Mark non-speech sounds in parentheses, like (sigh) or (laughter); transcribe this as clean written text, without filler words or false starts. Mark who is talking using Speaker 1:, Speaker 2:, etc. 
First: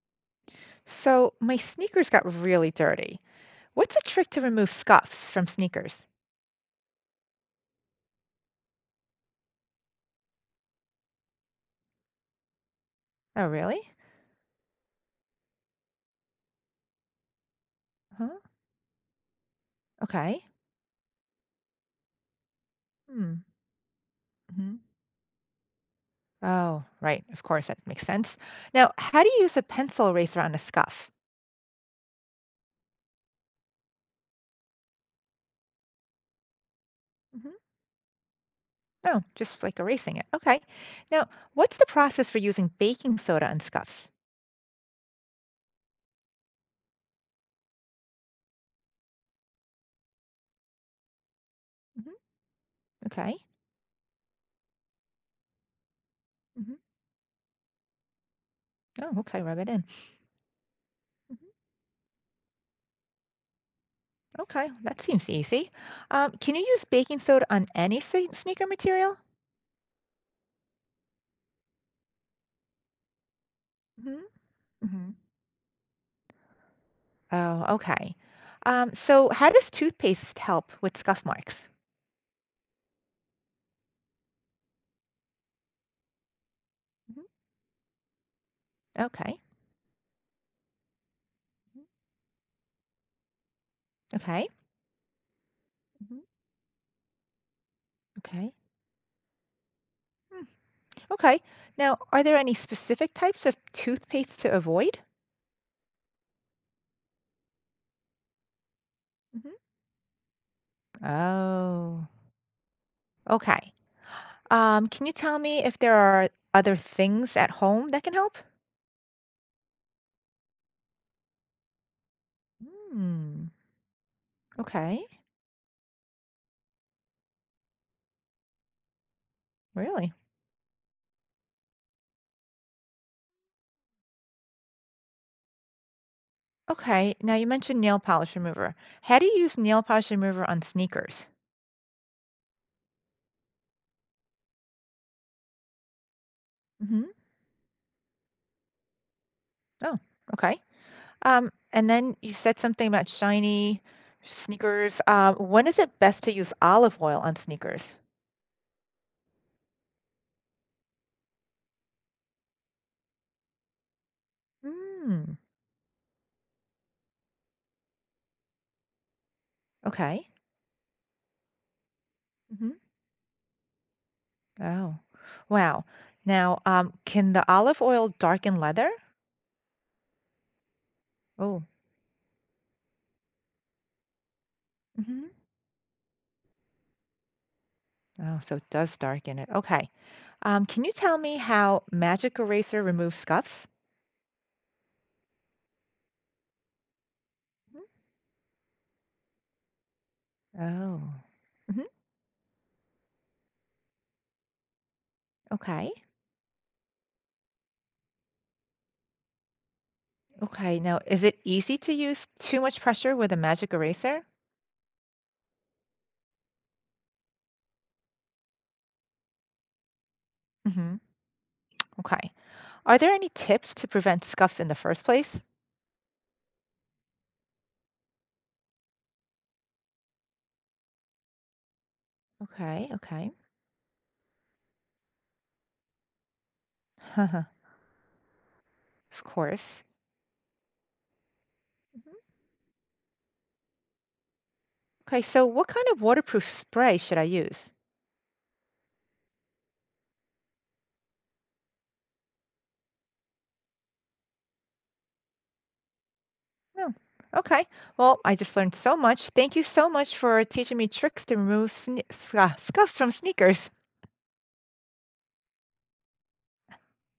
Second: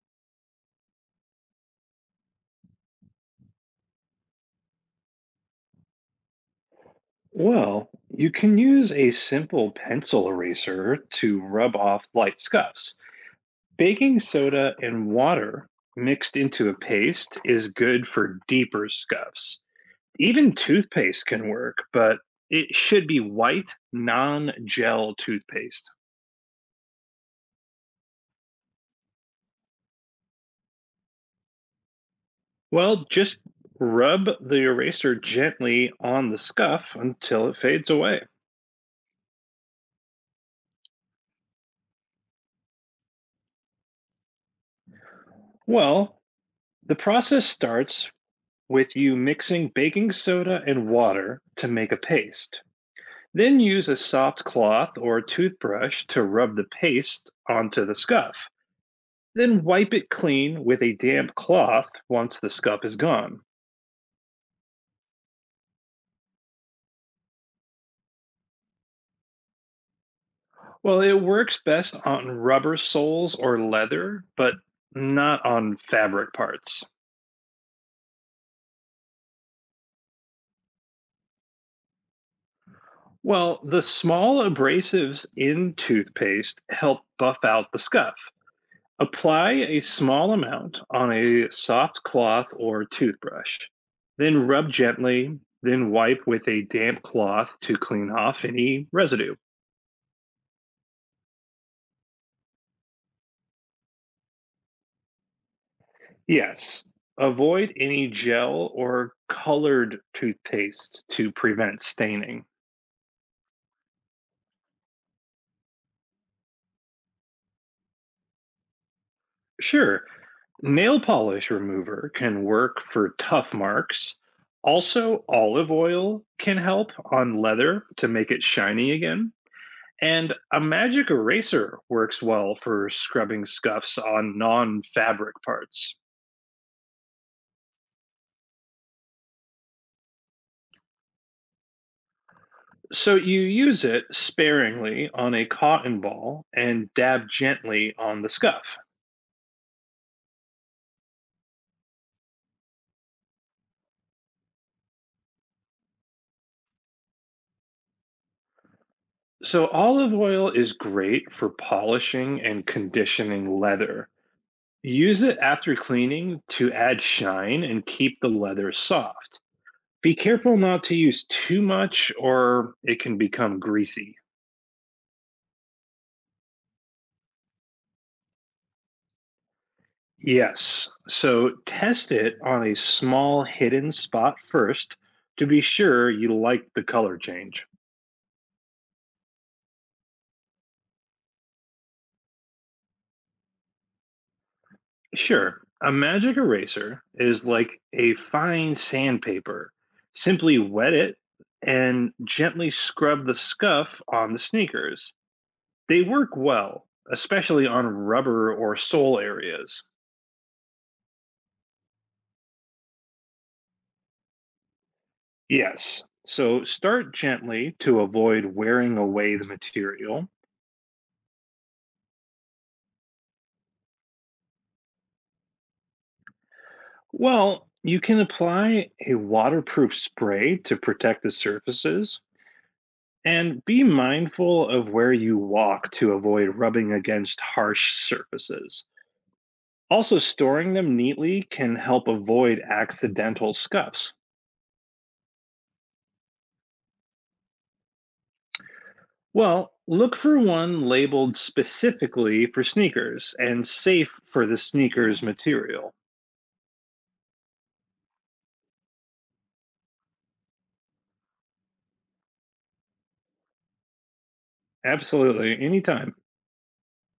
Speaker 1: So my sneakers got really dirty. What's a trick to remove scuffs from sneakers?
Speaker 2: Well, you can use a simple pencil eraser to rub off light scuffs.
Speaker 1: Oh, really?
Speaker 2: Baking soda and water mixed into a paste is good for
Speaker 1: Huh?
Speaker 2: deeper scuffs.
Speaker 1: Okay.
Speaker 2: Even toothpaste can work, but it should be
Speaker 1: Hmm.
Speaker 2: white, non
Speaker 1: Hmm.
Speaker 2: gel toothpaste.
Speaker 1: Oh, right. Of course, that makes sense. Now, how do you use a pencil eraser on a scuff?
Speaker 2: Well, just rub the eraser gently on the scuff until
Speaker 1: Hmm.
Speaker 2: it fades away.
Speaker 1: No, just like erasing it. Okay. Now, what's the process for using baking soda on scuffs?
Speaker 2: Well, the process starts with you mixing baking soda and water to make a
Speaker 1: Hmm.
Speaker 2: paste.
Speaker 1: Okay.
Speaker 2: Then use a soft cloth or toothbrush to rub the
Speaker 1: Hmm.
Speaker 2: paste onto the scuff.
Speaker 1: Oh, okay. Rub
Speaker 2: Then
Speaker 1: it in.
Speaker 2: wipe it clean with a damp
Speaker 1: Mhm.
Speaker 2: cloth once the scuff is gone.
Speaker 1: Okay. That seems easy. Can you use baking soda on any sneaker material?
Speaker 2: Well, it works best on rubber soles or leather,
Speaker 1: Hmm.
Speaker 2: but
Speaker 1: Hmm.
Speaker 2: not on fabric parts.
Speaker 1: Oh, okay. So how does toothpaste help with scuff marks?
Speaker 2: Well, the small abrasives in toothpaste help
Speaker 1: Mhm.
Speaker 2: buff out the scuff.
Speaker 1: Okay.
Speaker 2: Apply a small amount on a
Speaker 1: Mhm.
Speaker 2: soft cloth or toothbrush, then
Speaker 1: Okay.
Speaker 2: rub gently, then
Speaker 1: Mhm.
Speaker 2: wipe with a damp cloth to clean off
Speaker 1: Okay.
Speaker 2: any residue.
Speaker 1: Hmm. Okay. Now, are there any specific types of toothpaste to avoid?
Speaker 2: Yes, avoid any gel or
Speaker 1: Mhm.
Speaker 2: colored toothpaste to prevent
Speaker 1: Oh,
Speaker 2: staining.
Speaker 1: okay. Can you tell me if there are other things at home that can help?
Speaker 2: Sure, nail polish remover can work for
Speaker 1: Hmm.
Speaker 2: tough marks.
Speaker 1: Okay.
Speaker 2: Also, olive oil can help on leather to make it shiny again.
Speaker 1: Really?
Speaker 2: And a magic eraser works well for scrubbing scuffs on non fabric parts.
Speaker 1: Okay. Now you mentioned nail polish remover. How do you use nail polish remover on sneakers?
Speaker 2: So you use it sparingly on a cotton ball and
Speaker 1: Hmm.
Speaker 2: dab gently on the scuff.
Speaker 1: Oh, okay. And then you said something about shiny sneakers. When is it best to use olive oil on sneakers?
Speaker 2: So olive oil is great for polishing and conditioning leather. Use it
Speaker 1: Mm,
Speaker 2: after cleaning to add shine and keep the leather soft. Be
Speaker 1: okay.
Speaker 2: careful not to use too much
Speaker 1: Hmm.
Speaker 2: or it can become greasy.
Speaker 1: Oh, wow. Now, can the olive oil darken leather?
Speaker 2: Yes. So
Speaker 1: Oh.
Speaker 2: test it on a small hidden spot first
Speaker 1: Hmm.
Speaker 2: to be sure you like the color change.
Speaker 1: Oh, so it does darken it. Okay. Can you tell me how magic eraser removes scuffs?
Speaker 2: Sure, a magic eraser is like a fine sandpaper. Simply wet
Speaker 1: Oh.
Speaker 2: it
Speaker 1: Hmm.
Speaker 2: and gently scrub the scuff on the sneakers.
Speaker 1: Okay.
Speaker 2: They work well, especially on rubber or sole areas.
Speaker 1: Okay. Now, is it easy to use too much pressure with a magic eraser?
Speaker 2: Yes. So start gently to avoid wearing away the material.
Speaker 1: Hmm. Okay. Are there any tips to prevent scuffs in the first place?
Speaker 2: Well, you can apply a waterproof spray to protect the surfaces
Speaker 1: Okay, okay.
Speaker 2: and be mindful of where you walk to avoid rubbing
Speaker 1: (laughs)
Speaker 2: against
Speaker 1: Of
Speaker 2: harsh surfaces.
Speaker 1: course.
Speaker 2: Also, storing them neatly can help
Speaker 1: Mhm.
Speaker 2: avoid accidental scuffs.
Speaker 1: Okay, so what kind of waterproof spray should I use?
Speaker 2: Well, look for one labeled specifically for sneakers and safe for the sneakers material.
Speaker 1: Oh, okay. Well, I just learned so much. Thank you so much for teaching me tricks to remove scuffs from sneakers.
Speaker 2: Absolutely, anytime.